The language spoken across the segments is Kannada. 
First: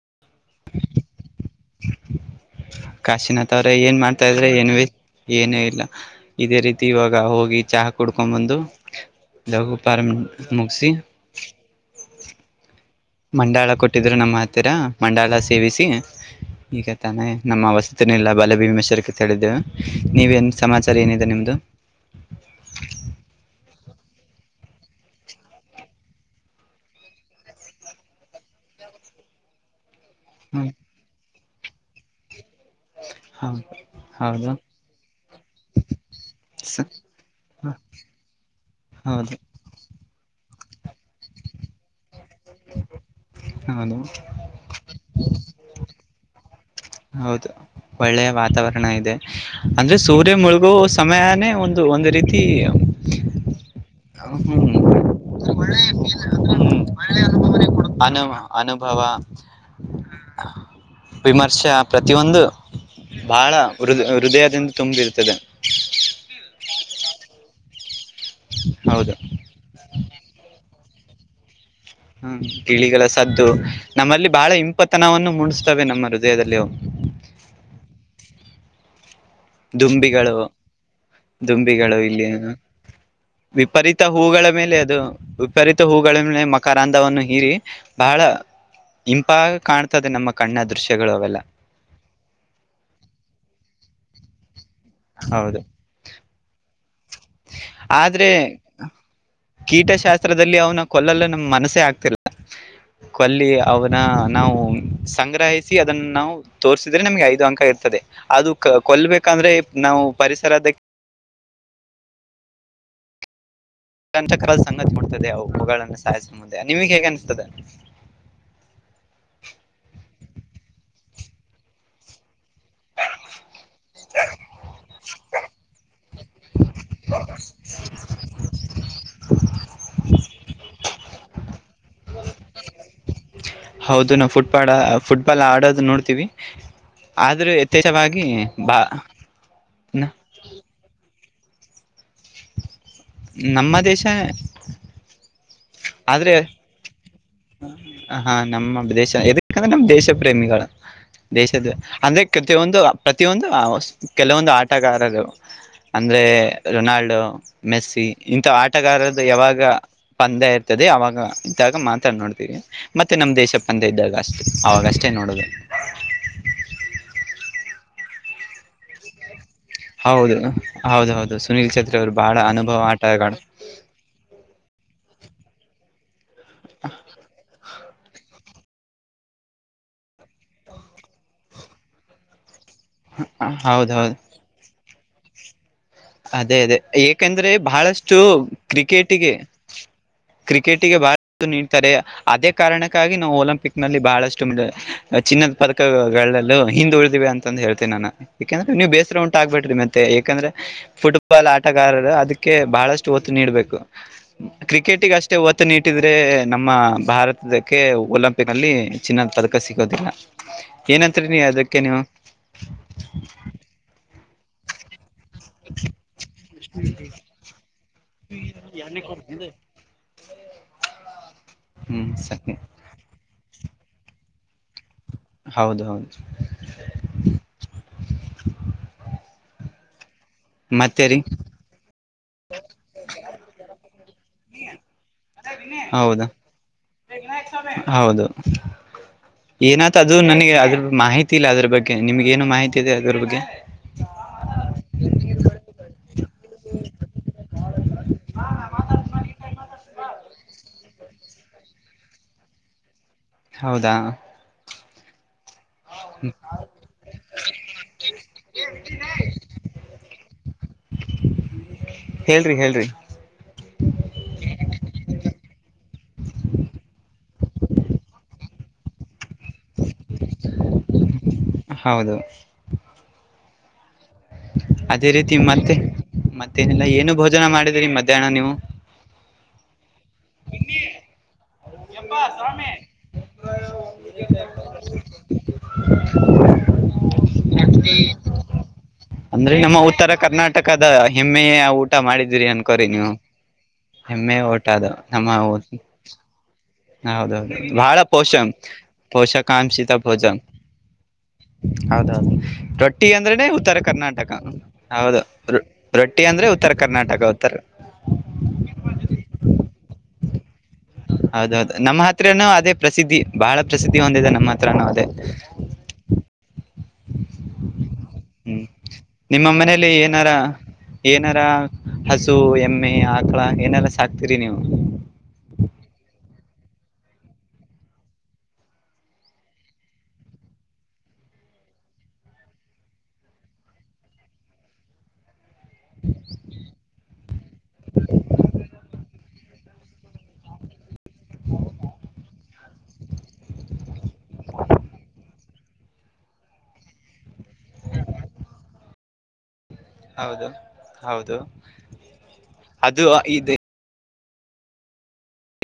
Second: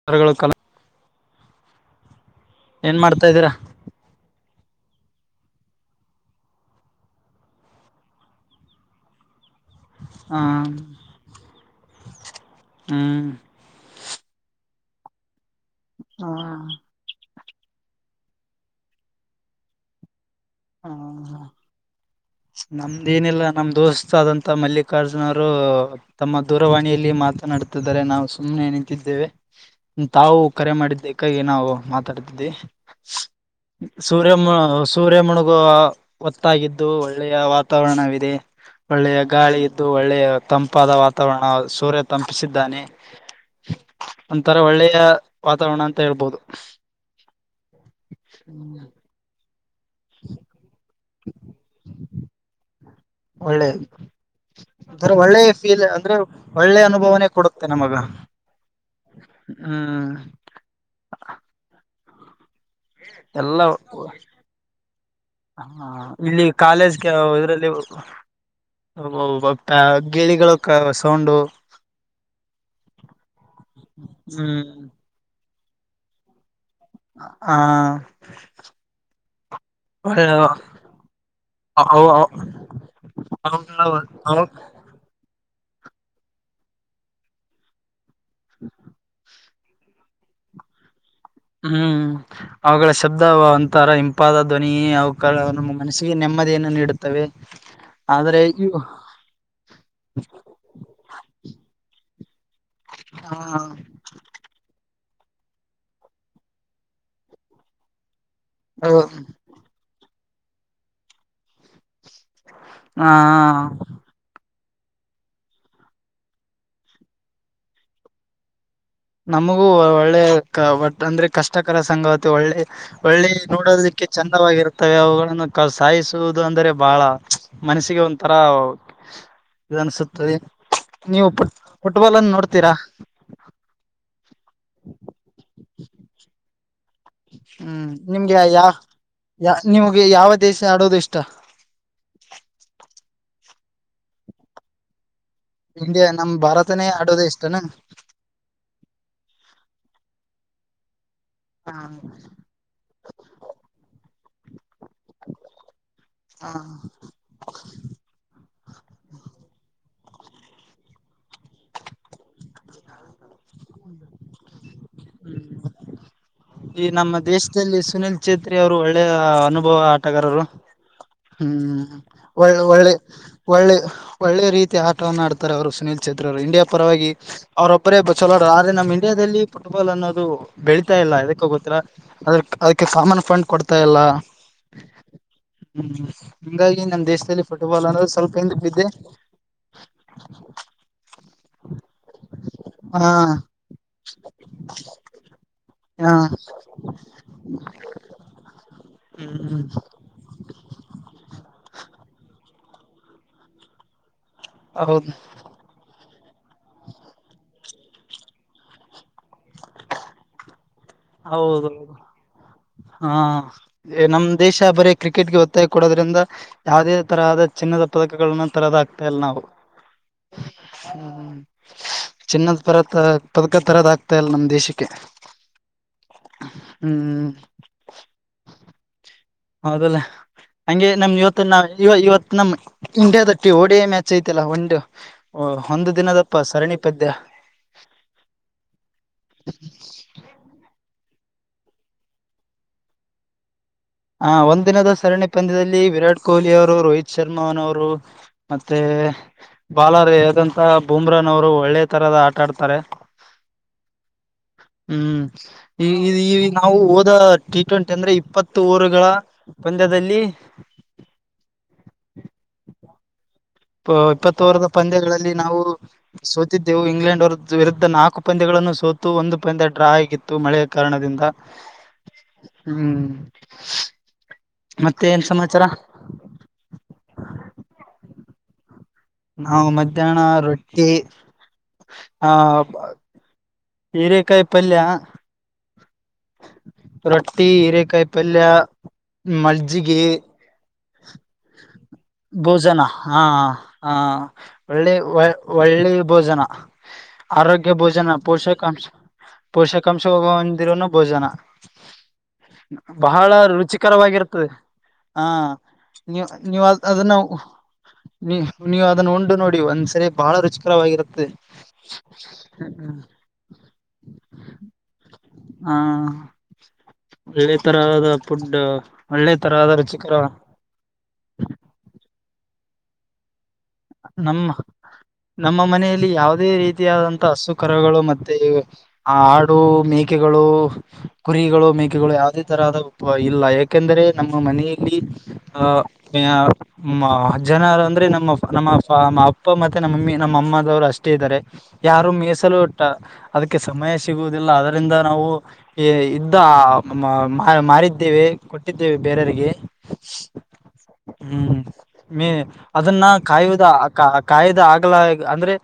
[inaudible] ಏನ್ ಮಾಡ್ತಾ ಇದ್ದೀರಾ ಕಾಶಿನಾಥ ಅವ್ರೆ ಏನ ಮಾಡ? ತಿದ್ರಾ ಏನ್ ಏನೂ ಇಲ್ಲ. ಇದೇ ರೀತಿ ಇವಾಗ ಹೋಗಿ ಚಹಾ ಕುಡ್ಕೊಂಡ್ ಬಂದು ದಗಪಾರ ಹ ಮುಗಸಿ. ಹ್ಮ್ ದಾಳ ಕೋಟ್ಟಿದರು ನಮ್ಮ ಹತ್ತಿರ ಮಂಡಾಳ ಸೇವಿಸಿ ಹ ಈಗ.. ತಾನೆ ನಮ್ಮ ವಸ್ತಿನ ಎಲ್ಲ ಬಲ ಭೀಮೆಶ್ವರಕ್ಕೆ ತಳಿದ್ದೇವು ನೀವೇಏನ ಸಮಾಚಾರ ಏನಿದೆ ನಿಮ್ದು. ನಮ್ದ ಏನಿಲ್ಲ ನಮ ದೋಸ್ತ್ ಆದಂತ ಮಲ್ಲಿಕಾರ್ಜುನ ಅವರು. ತಮ್ಮ ದೂರವಾಣಿಯಲ್ಲಿ ಮಾತನಾಡುತ್ತರೆ ನಾವು ಸುಮ್ಮ್ನೆ ನಿಂತಿದ್ದೇವೆ.. ತಾವು ಹ್ಮ ಕರೆ ಮಾಡಿದ್ದಕ್ಕಾಗಿ ನಾವು ಮಾತಾಡ್ತಿದ್ದವಿ. ಸೂ.... ಹೌದು ಸೂರ್ಯ ಹೌದು ಸೂರ್ಯಮಣಗು. ಸ ಒತ್ತಾಗಿದ್ದು ಒಳ್ಳೆಯ ವಾತಾವರಣವಿದೆ ಒಳ್ಳೆಯ ಗಾಳಿಯ್. ಹೌದು ಗಾಳಿ ಇದ್ದು. ಒಳ್ಳೆ ತಂಪಾದ ವಾತಾವರಣ ಸೂರ್ಯ ತಂಪಿಸಿದ್ದಾನೆ. ಹೌದು ಒಂತರ ಒಳ್ಳೆಯ ವಾತಾವರಣ ಅಂತ ಹೇಳ್ಬೋದು. ತ ಒಳ್ಳೆಯ ವಾತಾವರಣ. ಇದೆ ಅಂದ್ರೆ ಸೂರ್ಯ ಮುಳುಗೋ ಸಮಯಾನೇ ಒಂದು ಒಂದ ರೀತಿ. ಒಳ್ಳೆ ಹ್ಮ ಒಂಥರ ಒಳ್ಳೆ ಫೀಲ್ ಅಂದ್ರೆ ಒಳ್ಳೆ ಅನುಭವನೆ ಕೊಡ ಅನುಮ ಅನುಭವ. ಹು ವಿಮರ್ಶ ಪ್ರತಿ ಒಂದು ಬಹಳ ಎಲ್ಲ ಹೃ ಹೃದಯದಿಂದ ತುಂಬಿರ್ತದೆ. ಹ ಇಲ್ಲಿ ಕಾಲೇಜಗೆ ವ ಇದ್ರಲ್ಲಿ ಹೌದು ಹೋಗೋವು. ತ್ತ ಗಿಳಿಗಳು ಕ ಸೌಂಡು. ಹು ಗಿಳಿಗಳ ಸದ್ದು ನಮ್ಮಲ್ಲಿ ಬಹಳ ಹ್ಮ್ ಇಂಪತನವನ್ನು ಮುಡಸ್ತವೆ ನಮ್ಮ ಹೃದಯದಲ್ಲಿ ಅವು. ಆ ಆ ದುಂಬಿಗಳು, ದುಂಬಿಗಳು ಇಲ್ಲಿ. ವಿಪರೀತ ಹೂಗಳ ಮೇಲೆ ಅದು. ವಿಪರೀತ ಹೂಗಳನ್ನೆ ಮಕರಂದವನ್ನು ಹೀರಿ ಬಹಳ ಇಂಪಾಗಿಕಾಣ ತ್ತದೆ ನಮ್ಮ ಕಣ್ಣ ದೃಶ್ಯಗಳು ಅವೆಲ್ಲಾ. ಹು ಅವುಗಳ ಶಬ್ದ ಒಂತರ ಹಿಂಪಾದ ಧ್ವನಿ ಅವುಕಳ. ಹೌದು ಮನಸ್ಸಿಗೆ ನೆಮ್ಮದಿಯನ್ನು ನೀಡು ಆದ್ರೆ ಕೀಟಶಾಸ್ತ್ರದಲ್ಲಿ ಅವ್ನ ಕೊಲ್ಲಲು ನಮ್ಮ ಮನಸ್ಸೆ ಆಗ್ತಿಲ್ಲಾ. ಕೊಲ್ಲಿ ಹ ಅವನ ನಾವು. ಸಂಗ್ರಹಿಸಿ ಅದನ್ನ ನಾವು ತೋರ್ಸಿದ್ರೆ ನಮ್ಗೆ ಐದು ಅಂಕ ಇರ್ತದೆ ಅದು. ಕೊಲ್ಬೇಕಾದ್ರೆ ನಾವು ಪರಿಸರದ. ಆ ಆ ಸಂಚಕರ ಸಂಗತಿ ಮುಡ್ತದೆ ಅವು ಹೂಗಳನ್ನು ಸಾಯಸ ಮುಂದೆ ನಿಮಗೆ ಹೇಗೆ ಅನಿಸತದೆ. ನಮಗೂ ಒಳ್ಳೆ ಕ ವಟ್ಟ ಅಂದ್ರೆ ಕಷ್ಟಕರ ಸಂಗಾತಿ ಒಳ್ಳೆ. ಒಳ್ಳೆ ನೋಡೋದಿಕ್ಕೆ ಚಂದವಾಗಿರು ತ್ತವೆ ಅವುಗಳನ್ನು ಕ ಸಾಯಿಸುವುದು ಅಂದರೆ ಬಹಳ ಪ್ಚ್ ಮನಸ್ಸಿಗೆ ಒಂಥರ. ಇದು ಅನ್ಸುತ್ತದೆ ನೀವು ಪುಟ್ ಫುಟ್ಬಾಲ್ ಅನ್ನು ನೋಡ್ತೀರಾ. ಹೌದು ನಾವು ಫುಟ್ಬಾಡ ಫುಟ್ಬಾಲ್ ಆಡೋದು ನೋಡ್ತೀವಿ. ಆದ್ರೂ ಯಥೇಚ್ವಾಗಿ ಬಾ. ಯಾ ನಿಮಗೆ ನ- ಯಾವ ದೇಶ ಆಡೋದು ಇಷ್ಟಾ. ನಮ್ಮ ದೇಶಾಯೆ. ಇಂಡಿಯಾ ನಮ್ಮ ಭಾರತನೇ ಆಡೋದು ಇಷ್ಟನಾ. ಹಾ ನಮ್ಮ ದೇಶ ಯದಕಂದ್ರೆ ನಮ್ಮ ದೇಶ ಪ್ರೇಮಿಗಳು ದೇಶದ ಹ ಅಂದ್ರೆ ಕತೆಯೊಂದು. ಪ್ರತಿಯೊಂದು ಕೆಲವೊಂದು ಆಟಗಾರರು ಅಂದ್ರೆ ಹ ರೊನಾಲ್ಡೊ. ಮೆಸ್ಸಿ ಇಂಥ ಆಟಗಾರ್ದ ಯಾವಾಗ ಪಂದ್ಯ ಇ ತ್ತದೆ ಅವಾಗ ಇದ್ದಾಗ ಮಾತ ನೋಡ್ತೀವಿ ಮತ್ತೆ ನಮ್ಮ ದೇಶ. ಶ ಪಂದ್ಯ ಇದ್ದಾಗ ಅಷ್ಟೇ ಅವಾಗಷ್ಟೇ ನೋಡೋದು. ಈ ನಮ್ಮ ದೇಶದಲ್ಲಿ ಸುನಿಲ್ ಛೇತ್ರಿ ಅವರು ಒಳ್ಳೆಯ ಅನು ಬವ ಹೌದು ಆಟಗಾರರು ಹೌದೌದು ಹು ಸುನೀಲ್ ಚೇತ್ರಿ ಅವರು ಬಹಳ ಒಳ್ಳೆ ಅನುಭವ ಒಳ್ಳೆ ಆಟಗಾರರು ಒಳ್ಳೆ. ಒಳ್ಳೆ ರೀತಿಯ ಆಟವನ್ನು ಆಡ್ತಾರೆ ಅವರು ಸುನೀಲ್ ಛೇತ್ರಿ ಅವರು ಇಂಡಿಯಾ ಪರವಾಗಿ. ಅವರೋಬ್ರೆ ಚಲೋರು ಆದ್ರ ನಮ್ಮ ಇಂಡಿಯಾದಲ್ಲಿ ಫುಟ್ಬಾಲ್ ಅನ್ನೋದು ಬೆಳೀತಾ ಇಲ್ಲಾ ಎದಕ್ ಕ್ಕೋ ಗೊತ್ತಿಲ್ಲಾ ಅದ ಅದಕ್ಕೆ ಸಾಮನ್ ಫಂಡ್ ಕೊಡ್ತಾ ಇಲ್ಲಾ ಹೌದೌದು ಹು ಹು ಅದೇ ಅದೇ ಏಕಂದ್ರೆ ಬಹಳಷ್ಟು ಸ್ವಲ್ಪ ಹಿಂದಕ್ ಬಿದ್ದೆ ಕ್ರಿಕೆಟಿಗೆ. ಕ್ರಿಕೆಟಿಗೆ ಮಹತ್ವ ನೀಡ್ತಾರೆ. ಅದೇ ಹ ಕಾರಣಕ್ಕಾಗಿ ನಾವು ಒಲಿಂಪಿಕ್ ನಲ್ಲಿ ಬಹಳಷ್ಟು ಮೆಡ್ ಅ ಚಿನ್ನದ ಹಾ ಪದಕಗಳಲ್ ಲೊ ಹಿಂದ ಉಳ್ದಿವಿ ಅಂತ ಹೇಳ್ತೇನ ನಾನಾ ಯಾಕಂದ್ರ ನೀವು ಬೇಸರ ಉಂಟ ಹ್ಮ್ ಆಗ್ಬ್ಯಾಡ್ರಿ ಮತ್ತೆ ಯಾಕಂದ್ರೆ ಫುಟ್ಬಾಲ್ ಆಟಗಾರರ ಅದಕ್ಕೆ ಬಹಳಷ್ಟು ಒತ್ತು ನೀಡಬೇಕು ಹೌದು ಕ್ರಿಕೆಟಿಗ ಅಷ್ಟೇ ಒತ್ ತ ನೀಟ್ಟಿದ್ರೆ ನಮ್ಮ ಭಾರತಕ್ಕೆ ಒಲಿಂಪಿಕ್ ಅಲ್ಲಿ ಚಿನ್ನದ್ ಪದಕ ಸಿಗೋದಿಲ್ಲ. ಏನಂತ್ರಿ ನೀ ಅದಕ್ಕೆ ಹೌದೌದು ನೀವು ಏ ನಮ್ಮ್ ದೇಶ ಬರೆ ಕ್ರಿಕೆಟ್ಗೆ ಒತ್ತಾಯ ಕೊಡೋದ್ರಿಂದ ಯಾವುದೇ ತರಹದ ಚಿನ್ನದ ಪದಕಗಳನ್ನ ತರದ ಆಕ್ತಾ ಇಲ್ಲ ನಾವು ಹ್ಮ್ ಹ್ಮ್ ಸರಿ ಚಿನ್ನದ್ ಪದ ತ ಪದಕ ತರದ ಆಗ್ತಾ ಇಲ್ಲ ನಮ್ಮ ದೇಶಕ್ಕೆ. ಹೌದು ಹೌದು ಹ್ಮ್ ಹೌದಲ್ಲ ಹಂಗೆ ಮತ್ತೆ ನಮ್ ರೀ ಇವತ್ತು ನಾ ಇವ್ ಇವತ್ ನಾ ಮ್ ಇಂಡಿಯಾದ ಟಿ ಒಡೇ ಮ್ಯಾಚ್ ಐತಲ್ಲ ಒಂದು ಓ ಒಂದು ದಿನದ ಹೌದು ಪ್ಪ ಸರಣಿ ಪಂದ್ಯ. ಅ ಎನ್ ತ ಅದು ನನಗೆ ಅದ್ರ ಮಾಹಿತಿ ಇಲ್ಲ ಅದ್ರ ಬಗ್ಗೆ ನಿಮ್ಗೆ ಏನು ಮಾಹಿತಿ ಇದೆ ಅದ್ರ ಬಗ್ಗೆ. ಹ ಒಂದಿನದು ಸರಣಿ ಪಂದ್ಯದಲ್ಲಿ ವಿರಾಟ್ ಕೊಹ್ಲಿ ಅವ್ರು ರೋಹಿತ್ ಶರ್ಮನವರು. ಮತ್ತೆ ಬಾಲರ್ ಹೇಳ್ದಂತ ಬೂಮ್ರನ್ ಅವರು ಒಳ್ಳೆ ತರದ ಆಟ ಆಡ್ತಾರೆ. ಹೌದಾ. ಹ್ಮ್ನಾ ಈ ಈಗ್ ವಿ ಹೋದ ಟಿ ಟ್ವೆಂಟಿ ಅಂದ್ರೆ ಇಪ್ಪತ್ ಹತ್ತು ಓವರಗಳ ಪಂದ್ಯದಲ್ಲಿ. ಹೇಳ್ರಿ ಹೇಳ್ರಿ. ಪ ಇಪ್ಪತ್ತ ಓವರ್ದ ಪಂದ್ಯಗಳಲ್ಲಿ ನಾವು ಸೋತಿದ್ದೆವು ಇಂಗ್ಲೆಂಡ್ ಅವರ ವಿರುದ್ಧ ನಾಕು ಪಂದ್ಯಗಳನ್ನು ಸೋ ಇತ್ತು ಒಂದು ಪಂದ್ಯ ಡ್ರಾ ಆಗಿತ್ತು ಮಳೆಯ ಕಾರಣದಿಂದ ಹೌದು ಹ್ಮ್ ಮತ್ತೆ ಅದೇ ಏನ್ ರೀತಿ ಸಮಾಚಾರ ಮತ್ತೆ ಮತ್ತೇನಿಲ್ಲ ಏನು ಭೋಜನ ಮಾಡಿದ್ರಿ ಮಧ್ಯಾಹ್ನ ನೀವು. ನಾವು ಮಧ್ಯಾಹ್ನ ರೊಟ್ಟಿ ಆ ಬ ಹೀರೆಕಾಯಿ ಪಲ್ಯ. [inaudible] ರೊಟ್ಟಿ ಹೀರೆಕಾಯಿ ಪಲ್ಯ. ಅಂದ್ರೆ ನಮ್ಮ ಮಜ್ಜಿಗೆ ಉತ್ತರ ಕರ್ನಾಟಕ ಟಕದ ಹೆಮ್ಮೆಯ ಊಟ ಮಾಡಿದೀರಿ ಭೋಜನ ಅನ್ಕೋರಿ ನೀವು ಹಾ ಹಾ ಹೆಮ್ಮೆಯ ಊ ಅದು ಒಳ್ಳೆ ನಮ್ಮ ಊ ಒಳ್ಳೆ ಭೋಜನ ಹೌದೌದು ಆರೋಗ್ಯ ಭಾಳ ಭೋಜನ ಪೋಷಂ ಪೋಷಕಾಂಶ ಪೋಷಕಾಂಶಿತ ಪೋಷಕಾಂಶ ಬೋಜ ಹೊಂದಿರೋನು ಭೋಜನ ಹೌದೌದು ರೊಟ್ಟಿ ಬಹಳ ಅಂದ್ರೇನೆ ಉತ್ತರ ಕರ್ನಾಟಕ ರುಚಿಕರವಾಗಿರುತ್ತದೆ ಹೌದು ಹಾ ರೋ ರೊಟ್ಟಿ ನೀವ್ ಅಂದ್ರೆ ನೀವ್ ಉತ್ತರ ಕರ್ನಾಟಕ ಅದನ್ನ ಉತ್ತರ ನೀ ನೀವು ಅದನ್ನ ಉಂಡು ನೋಡಿ ಒಂದ್ಸರಿ ಬಾಳ ರುಚಿ ಹೌದೌದು ನಮ್ಮ ಹತ್ರನು ಅದೇ ಪ್ರಸಿದ್ಧಿ ಬಹಳ ಪ್ರಸಿದ್ಧಿ ಹೊಂದಿದೆ ನಮ್ಮ ಹತ್ರನು ಅದೇ. ಹಾ ಒಳ್ಳೆ ತರದ ಫುಡ್ ಹ್ಮ್ ಒಳ್ಳೆ ನಿಮ್ಮ ತರಹದ ಮನೇಲಿ ರುಚಿಕರ ಏನಾರ ಏನಾರ ಹಸು ಎಮ್ಮೆ ಆಕಳ. ಏನಾರ ಸಾಕ್ತೀರಿ ನಮ್ಮ ನೀವು ನಮ್ಮ ಮನೆಯಲ್ಲಿ ಯಾವುದೇ ರೀತಿಯಾದಂತಹ ಹಸು ಕರಗಳು ಮತ್ತೆ ಆಡು ಮೇಕೆಗಳು. ಕುರಿಗಳು ಮೇಕೆಗಳು ಯಾವುದೇ ತರಹದ ಉ ಇಲ್ಲ ಯಾಕೆಂದರೆ ನಮ್ಮ ಮನೆಯಲ್ಲಿ ಹ ಯಾ ಮ ಅಜ್ಜನರ ಅಂದ್ರೆ ನಮ್ಮ ನಮ್ಮ ಫಾ ನಮ್ಮ ಅಪ್ಪ ಮತ್ತೆ ನಮ್ಮಮ್ಮಿ ನಮ್ಮ ಅಮ್ಮದವ್ರು ಅಷ್ಟೇ ಇದ್ದಾರೆ. ಯಾರು ಮೀಸಲು ಇಟ್ಟ ಅದಕ್ಕೆ ಸಮಯ ಸಿಗುದಿಲ್ಲ ಅದರಿಂದ ನಾವು. ಇದ್ದ ಮಾರಿದ್ದೇವೆ ಕೊಟ್ಟಿದ್ದೇವೆ ಬೇರೆಯವಿಗೆ. ಹೌದು ಹೌದು ಹ್ಮ್ ಮೇ ಅದು ಅದನ್ನ. ಇದು ಕಾ ಕಾಯ್ದೆ ಕಾಯ್ದ ಆಗಲ ಅಂದ್ರೆ..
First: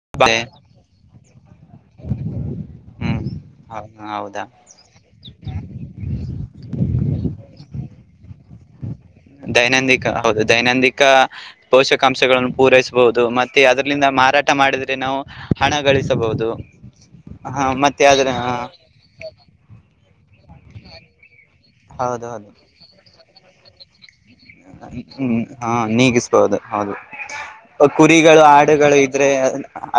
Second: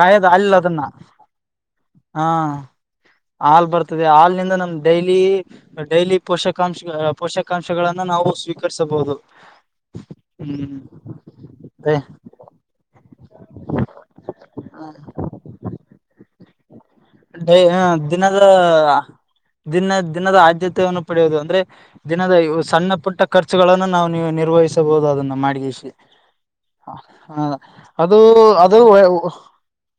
ಕಾಯದ ಹಾಲಿಲ್ಲ ಅದನ್ನ ಹಾ ಹ್ಮ್ ಹಾಲ್ ಹೌ ಬರ್ತದೆ ಹೌದಾ ಹಲ್ನಿಂದ ನಮ್ದ. ಡೈಲಿ ಡೈಲಿ ಪೋಷಕಾಂಶ ಪೋಷಕಾಂಶಗಳಗಳನ್ನು ನಾವು ಸ್ವೀಕರಿಸಬಹುದು. ದೈನಂದಿಕ ಹೌದು ಹ್ಮ್ ದೈನಂದಿಕ ಅದೇ ಪೋಷಕಾಂಶಗಳನ್ನು ಪೂರೈಸಬಹುದು. ಮತ್ತೆ ಅದ್ರಲಿಂದ ಮಾರಾಟ ಮಾಡಿದ್ರೆ ನಾವು ಹಣ ಗಳಿಸಬಹುದು. ಹ ಹಯ ಮತ್ತೆ ಅದ್ರ ದಿನದದ್ರ. ದಿನ ದಿನದ ಆದ್ಯತೆಯನ್ನು ಪಡೆಯುವುದು ಅಂದ್ರೆ ದಿನದ ಹೌದೌದು ಸಣ್ಣ ಪುಟ್ಟ ಖರ್ಚುಗಳನ್ನು ನಾವು ನೀವು ನಿರ್ವಹಿಸಬಹುದು ಅದನ್ನು ಹ್ಮ್ ಮಾಡಗ ಹಾ ನೀಗಿಸಬಹುದು ಹೌದು ಅದು ಅದು.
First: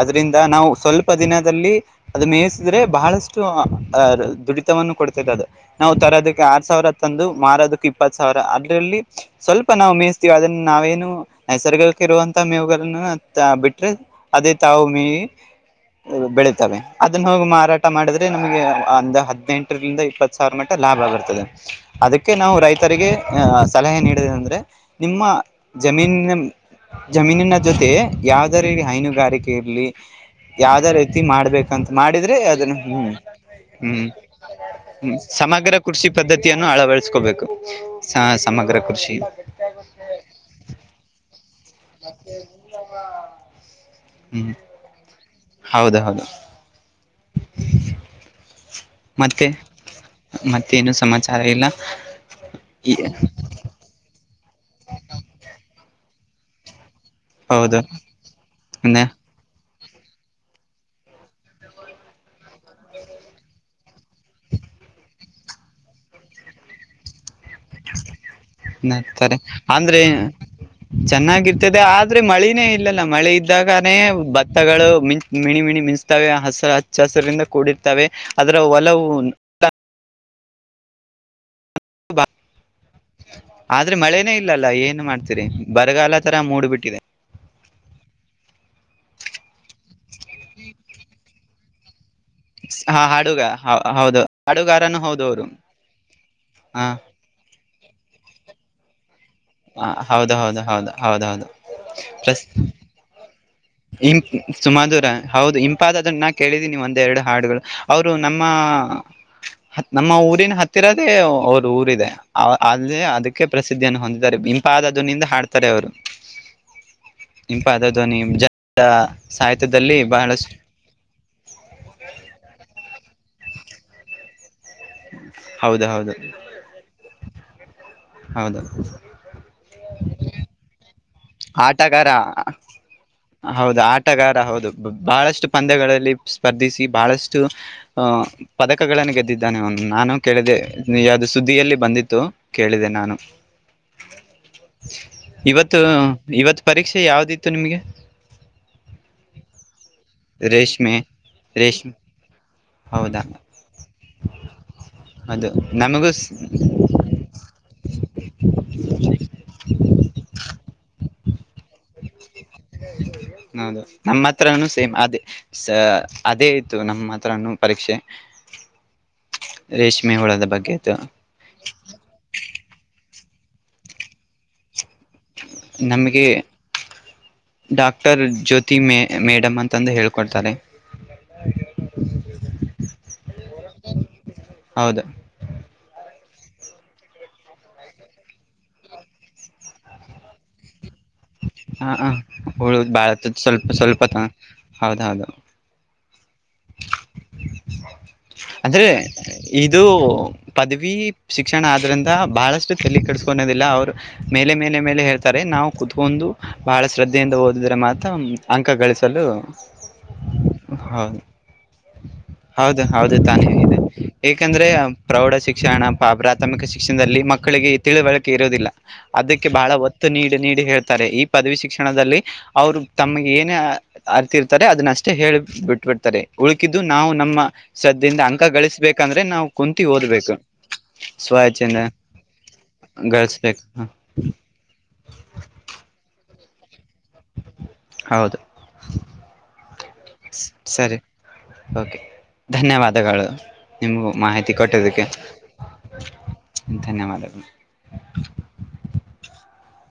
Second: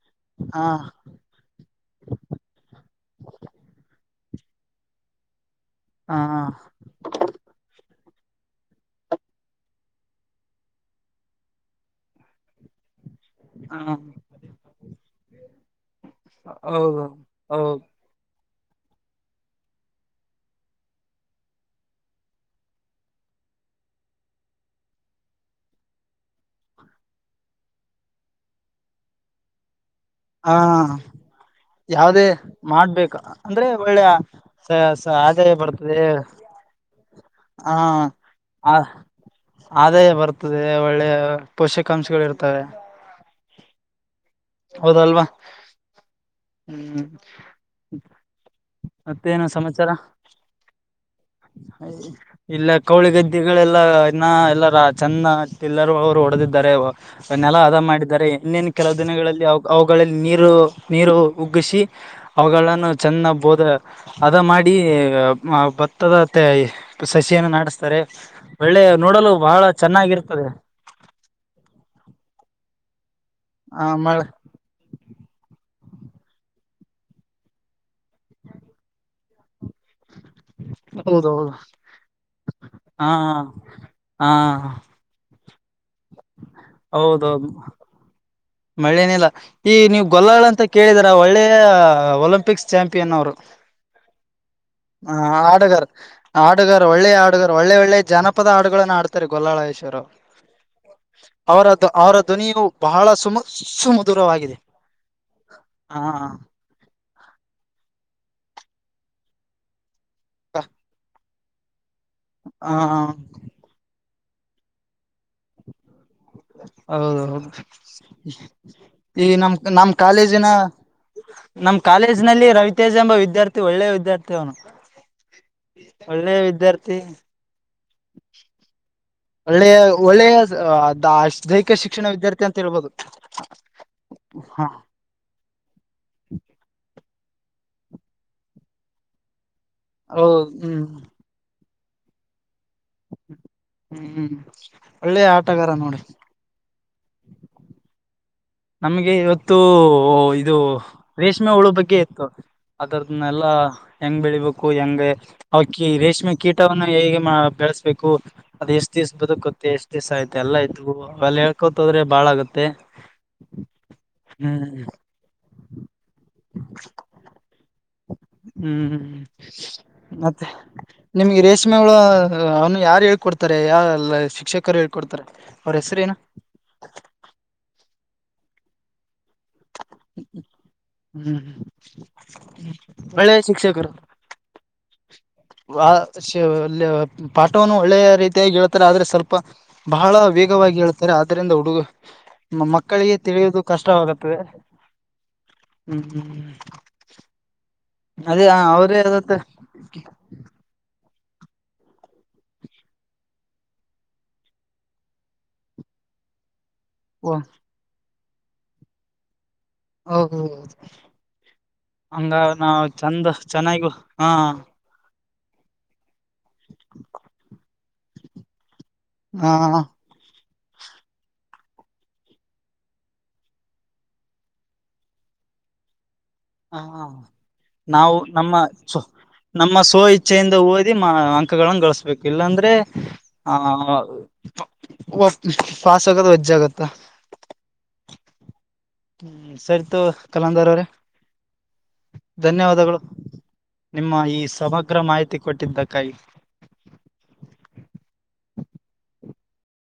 ಅದ್ರಿಂದ ಹ ನಾವು ಹ ಸ್ವಲ್ಪ. ಸ್ ದಿನದಲ್ಲಿ ಅದ ಮೇಯಿಸಿದ್ರೆ ಬಹಳಷ್ಟು ಅಹ ದುಡಿತವನ್ನು ಕೊಡ್ತದೆ ಅದು. ನಾವು ಹ ತರೋದಕ್ಕೆ ಆರ್ ಸಾವಿರ ತಂದು ಮಾರೋದಕ್ ಇಪ್ಪತ್ ಸಾವಿರ ಅದ್ರಲ್ಲಿ. ಸ್ವಲ್ಪ ನಾವು ಮೇಯಿಸ್ತೀವಿ ಅದನ್ನ ನಾವೇನು ನೈಸರ್ಗಕ್ಕ ಇರುವಂತ ಮೇವುಗಳನ್ನು. ಬಿಟ್ರೆ ಅದೇ ತಾವು ಮೀ ಬೆಳತವೆ ಹೌದು ಅದನ್ನ ಹೋಗಿ ಹೌದು ಮಾರಾಟ ಮಾಡಿದ್ರೆ. ಅದೇ ನಮಗೆ ಅಂದ ಹದ್ನೆಂಟರಿಂದ ಇಪ್ಪತ್ ಸಾವಿರ ಮೆಟ್ಟ ಲಾಭ ಆಗಿರ್ತದೆ. ಅದಕ್ಕೆ ನಾವು ರೈತರಿಗೆ ಆ... ಸಲಹೆ ನೀಡದ ಅಂದ್ರೆ ನಿಮ್ಮ ಜಮೀನ. ಜಮೀನಿನ ಜೊತೆ ಯಾವ್ದಾರಲ್ಲಿ ಹೈನುಗಾರಿಕೆ ಇರ್ಲಿ. ಹಾ ಯಾವ್ದ ರೀತಿ ಮಾಡ್ಬೇಕಂತ ಯಾವದೇ ಮಾಡಿದ್ರೆ ಅದನ್ನು ಹ್ಮ್ ಮಾಡ್ಬೇಕು ಅಂದ್ರೆ ಒಳ್ಳೆ ಹ್ಮ್. ಸ ಸ ಹ್ಮ್ ಆದಾಯ ಸಮಗ್ರ ಬರ್ತದೆ ಕೃಷಿ ಪದ್ಧತಿಯನ್ನು ಅಳವಡಿಸಕೋಬೇಕು ಹಾ... ಆ ಸಮಗ್ರ ಕೃಷಿ. ಆದಾಯ ಬರ್ತದೆ ಒಳ್ಳೆ. ಪೋಷಕಾಂಶಗಳು ಇರ್ತವೆ ಮತ್ತೆಮ್ಮ ಹ್ಮ್. ಹೌದಲ್ವಾ. ಹೌದ ಹೌದು. ಹ್ಮ್ ಮತ್ತೇನು ಮತ್ತೆ ಸಮಾಚಾರ ಮತ್ತೇನು ಸಮಾಚಾರ ಇಲ್ಲ ಇಲ್ಲ ಕೌಳಿಗದ್ದ. ಗಳೆಲ್ಲ ಇನ್ನ ಎಲ್ಲಾರ ಚಂದ ತಿಲ್ಲರು ಅವ್ರು ಹೊಡೆದಿದ್ದಾರೆ. ಅವನ್ನೆಲ್ಲಾ ಅದ ಹೌದು ಮಾಡಿದ್ದಾರೆ ಇನ್ನೇನ್ ಕೆಲವು ದಿನಗಳಲ್ಲಿ. ಅವುಗಳಲ್ಲಿ ನೀರು ನೀರು ಉಗ್ಗಿಸಿ ಅವುಗಳನ್ನು ಚೆನ್ನ ಬೋದ. ಅದ ಮಾಡಿ ಭತ್ತದ ಸಸಿಯನ್ನು ನಸ್ತ. ಸರಿ ಬೆಳ್ಳೆ ನೋಡಲು ನೆಡ್ತಾರೆ ಬಹಳ ಅಂದ್ರೆ ಚೆನ್ನಾಗಿರ್ತದೆ. ಚೆನ್ನಾಗಿರ್ತದೆ ಆದ್ರೆ ಮಳನೇ ಇಲ್ಲಲ್ಲ ಮಳೆ ಆ ಇದ್ದಾಗನೇ ಮಳೆ ಬ. ಹಗಳು ಮಂ ಮಿಣಿ ಮಿಣಿ ಮಿಂಚಸತವೆ ಹಸಿ ಹಚ್ಚ ಹಸಿರಿಂದ ಕೂಡಿರ್ತವೆ ಅದರ ಒಲವು. ಹೌದ ಹೌದು. ಬ- ಆದ್ರೆ ಮಳೇನೇ ಇಲ್ಲಲ್ಲ ಏನ್ ಮಾಡ್ತೀರಿ ಬರಗಾಲ ತರ ಮೂಡ್ಬಿಟ್ಟು. ಹೌದೌದು. ಮಳ್ಳೇನಿಲ್ಲ ಈಗ ನೀವು್ ಗೊಲ್ಲಗಳಂತ ಕೇಳಿದರ ಒಳ್ಳೆಯ ಒಲಂ. ಪಿಕಿಸ್ ಹಾ ಚಾಂಪಿಯನ್ ಅವರು ಹಾಡುಗ ಹೌ- ಹೌದು ಹಾಡುಗಾರನು ಹೌದು ಅವರು ಆಟಗಾರ್ ಆಟಗಾರ ಹಾ ಒಳ್ಳೆ ಆ. ಒಳ್ಳೆ ಒಳ್ಳೆ ಜನಪದ ಹಾಡುಗಳನ್ನು ಹಾಡತಾರ. ಆ, ಗೊಲ್ಲಾಳೇಶ್ವರ ಹೌದು ಹೌದು ಹೌದು ಹೌದು ಹೌದು ಅವರ ಅವರ ಪ್ಲಸ್ ಧ್ವನಿಯು ಬಹಳ ಸುಮ. ಇಂಪ್ ಸುಮಧುರವಾಗಿದೆ ಸುಮಧುರ ಹೌದು ಇಂಪಾದ ಹ ಆದ ಅದನ್ನ ನಾ ಕೇಳಿದೀನಿ ಒಂದ್ ಎರಡು ಹಾಡುಗಳು. ಅವರು ನಮ್ಮ ನಮ್ಮ ಊರಿನ ಹತ್ತಿರದೇ ಅವರು ಊರಿದೆ ಹ ಆದೇ ಅದಕ್ಕೆ ಪ್ರಸಿದ್ಧಿಯನ್ನು ಹೊಂದಿದ್ದಾರೆ ಇಂಪಾದದನಿಂದ ಹಾಡ್ತಾರೆ ಅವ್ರು ಹೌದ ಹೌದು ಜ ಈ ನಮ್ ನಮ್ಮ್ ಸಾಹಿತ್ಯದಲ್ಲಿ ಕಾಲೇಜಿನ ಬಹಳಷ್ಟು ನಮ ಕಾಲೇಜ್ ನಲ್ಲಿ ರವಿತೇಜ್ ಎಂಬ ವಿದ್ಯಾರ್ಥಿ ಒಳ್ಳೆ ವಿದ್ಯಾರ್ಥಿ ಅವನು ಹೌದ ಹೌದು ಒಳ್ಳೆಯ ವಿದ್ಯಾರ್ಥಿ ಹೌದ ಒಳ್ಳೆಯ ಒಳ್ಳೆಯ ಅದ ಆ ಆಟಗಾರ ಹೌದು ಆಟಗಾರ ಹ ಹೌದು ಬಹಳಷ್ಟು ಪಂದ್ಯಗಳಲ್ಲಿ ಸ್ಪರ್ಧಿಸಿ ಬಹಳಷ್ಟು ಅ ಪದಕಗಳನ್ನು ಗೆದ್ದಿದ್ದ ಾನೆ ಒ ನಾನು ಹೌದು ಕೇಳಿದೆ ಹ್ಮ್ ಯಾವ್ದು ಸುದ್ದಿಯಲ್ಲಿ ಬಂದಿತ್ತು ಕೇಳಿದೆೇನೆ ನಾನು ಹ್ಮ್ ಒಳ್ಳೆಯ ಆಟಗಾರ ಇವತ್ತು ನೋಡಿ ಇವತ್ ಪರೀಕ್ಷೆ ಯಾವ್ದಿತ್ತು ನಿಮ್ಗೆ ನಮ್ಗೆ ಇವತ್ತು ಇದು ರೇಷ್ಮೆ ರೇಷ್ಮೆ ಹುಳು ಬಗ್ಗೆ ಇತ್ತು ಹೌದಾ ಅದದನ್ನೆಲ್ಲಾ ಹೆಂಗ್ ಬೆಳಿಬೇಕು ಹೆಂಗೆ ಅದು ಅವಕ ನಮಗೂ ರೇಷ್ಮೆ ಕೀಟವನ್ನ ಹೇಗೆ ಬೆಳೆಸ್ಬೇಕು ಅದು ಎಷ್ಟ್ ದಿವ್ಸ ಬದುಕತ್ತ ಎಷ್ಟ್ ದಿವ್ ಆಯ್ತ ಎಲ್ಲ ಆಯ್ತು ಅಲ್ಲಿ ಹೇಳ್ಕೋತ ಹೋ್ರೆ ಬಾಳ ಆಗತ್ತೆ ಹೌದು ನಮ್ಮ ಹತ್ರ ಹ್ಮ್ ಸೇಮ್ ಅದೇ ಅದೇ ಇತು ನಮ್ಮ ಹತ್ರೂ ಹ್ಮ್್ಮ್ ರೇಷ್ಮೆ ಹುಳದ ಮತ್ತೆ ಬಗ್ಗೆ ಇತ್ತು ನಿಮ್ಗೆ ರೇಶ್ಮ ಮಿ ಹುಳ ಅವ್ನು ಯಾರು ಹೇಳ್ಕೊಡ್ತಾರೆ ಯಲ್ಲ ಶಿಕ್ಷಕರು ಹೇಳ್ಕೊಡ್ತಾರೆ ಅವ್ರ ಹೆಸರೇನು ನಮಗೆ ಡಾಕ್ಟರ್ ಜ್ಯೋತಿ ಮ ಮೇಡಮ್ ಅಂತ ್ಮ ಹ್ಮ್ಒಳ್ಳೆ ಶಿಕ್ಷಕರು ಹೌದ ಆ ಪಾಠವನ್ನು ಒಳ್ಳೆಯ ರೀತಿಯಾಗಿ ಹೇಳ್ತಾರೆ ಆದ್ರೆ ಸ್ವಲ್ಪ ಬಹಳ ವೇಗವಾಗಿ ಹೇಳ್ ಸರಿ ಆದರಿಂದ ಹುಡುಗ ಹ ಹ ಹುಳು ಬಾಳ ಮಕ್ಕಳಿಗೆ ತಿಳಿಯುವುದು ಸ್ವಲ್ಪ ಸ್ವಲ್ಪ ತ ಕಷ್ಟವಾಗುತ್ತದೆ ಹೌದೌದು ಹ್ಮ್ ಹ್ಮ್ ಹ ಅಂದ್ರೆ ಇದು ಪದವಿ ಶಿಕ್ಷಣ ಆದ್ರಿಂದ ಬಹಳಷ್ಟು ತಲಿ ಕಡಸ್ಕೊನೋದಿಲ್ಲ ಅವ್ರು ಮೇಲೆ ಮೇಲೆ ಮೇಲೆ ಹೇಳ್ತಾರೆ ನಾವು ಕುೂತ್ಕೊಂಡು ಭಾಳ ಶ್ರದ್ಧೆಯಿಂದ ಓದಿದರೆ ಮಾತ್ರ ಅಂಕ ಗಳಿಸಲು ಹ ಹ ಹೌದು ಹಂಗ ಹೌದು ನಾವು ಹೌದು ಚಂದ ತಾನೇ ಇದೆ ಚೆನ್ನಾಗಿ ಹಾ ಏಕೆಂದ್ರೆ ಪ್ರೌಢ ಶಿಕ್ಷಣ ಪ ಪ್ರಾಥಮಿಕ ಶಿಕ್ಷಣದಲ್ಲಿ ಮಕ್ಕಳಿಗೆ ತಿಳಿವಳಿಕೆ ಇರುವುದಿಲ್ಲ ಅದಕ್ಕೆ ಹಾ ಬಹಳ ಹ ಒ ನೀಡಿ ನೀಡಿ ಹೇಳ್ತಾರೆ ಈ ಪದವಿ ಶಿಕ್ಷಣದಲ್ಲಿ ಅವ್ರು ತಮಗೆ ಏನೇ ಅರ್ತಿರ್ತಾರೆ ಅದನ್ನ ಅಷ್ಟೇ ಹೇಳಿ ಬಿಟ್ಬಿಡ್ತಾರೆ ಉಳ್ಕಿದ್ದು ನಾವು ನಮ್ಮ ನಾವು ಸದ್ದಿಂದ ಅಂಕ ನಮ್ಮ ಗಳಿಸ್ಬೇಕಂದ್ರೆ ನಾವು ನಮ್ಮ ಕುಂತು ಸ್ವ ಓದ್ಬೇಕು ಇಚ್ಛೆಯಿಂದ ಓದಿ ಸ್ವಚ್ಛಿಂದ ಅಂಕಗಳನ್ನು ಗಳಿಸಬೇಕು ಇಲ್ಲಾಂದ್ರೆ ಆ ಗಳಿಸ್ಬೇಕು ಫಾಸ್ ಆಗದ ವಜ್ಜೆ ಆಗುತ್ತ ಹೌದು ಹ್ಮ ಸರಿತೋ ಕಲಂದಾರ ಅವ್ರೆ ಸರಿ ಓಕೆ ಧನ್ಯವಾದಗಳು ನಿಮ್ಗೂ ನಿಮ್ಮ ಈ ಮಾಹಿತಿ ಸಮಗ್ರ ಕೊಟ್ಟದಕ್ಕೆ ಮಾಹಿತಿ ಕೊಟ್ಟಿದ್ದಕ್ಕಾಗಿ ಧನ್ಯವಾದಗಳು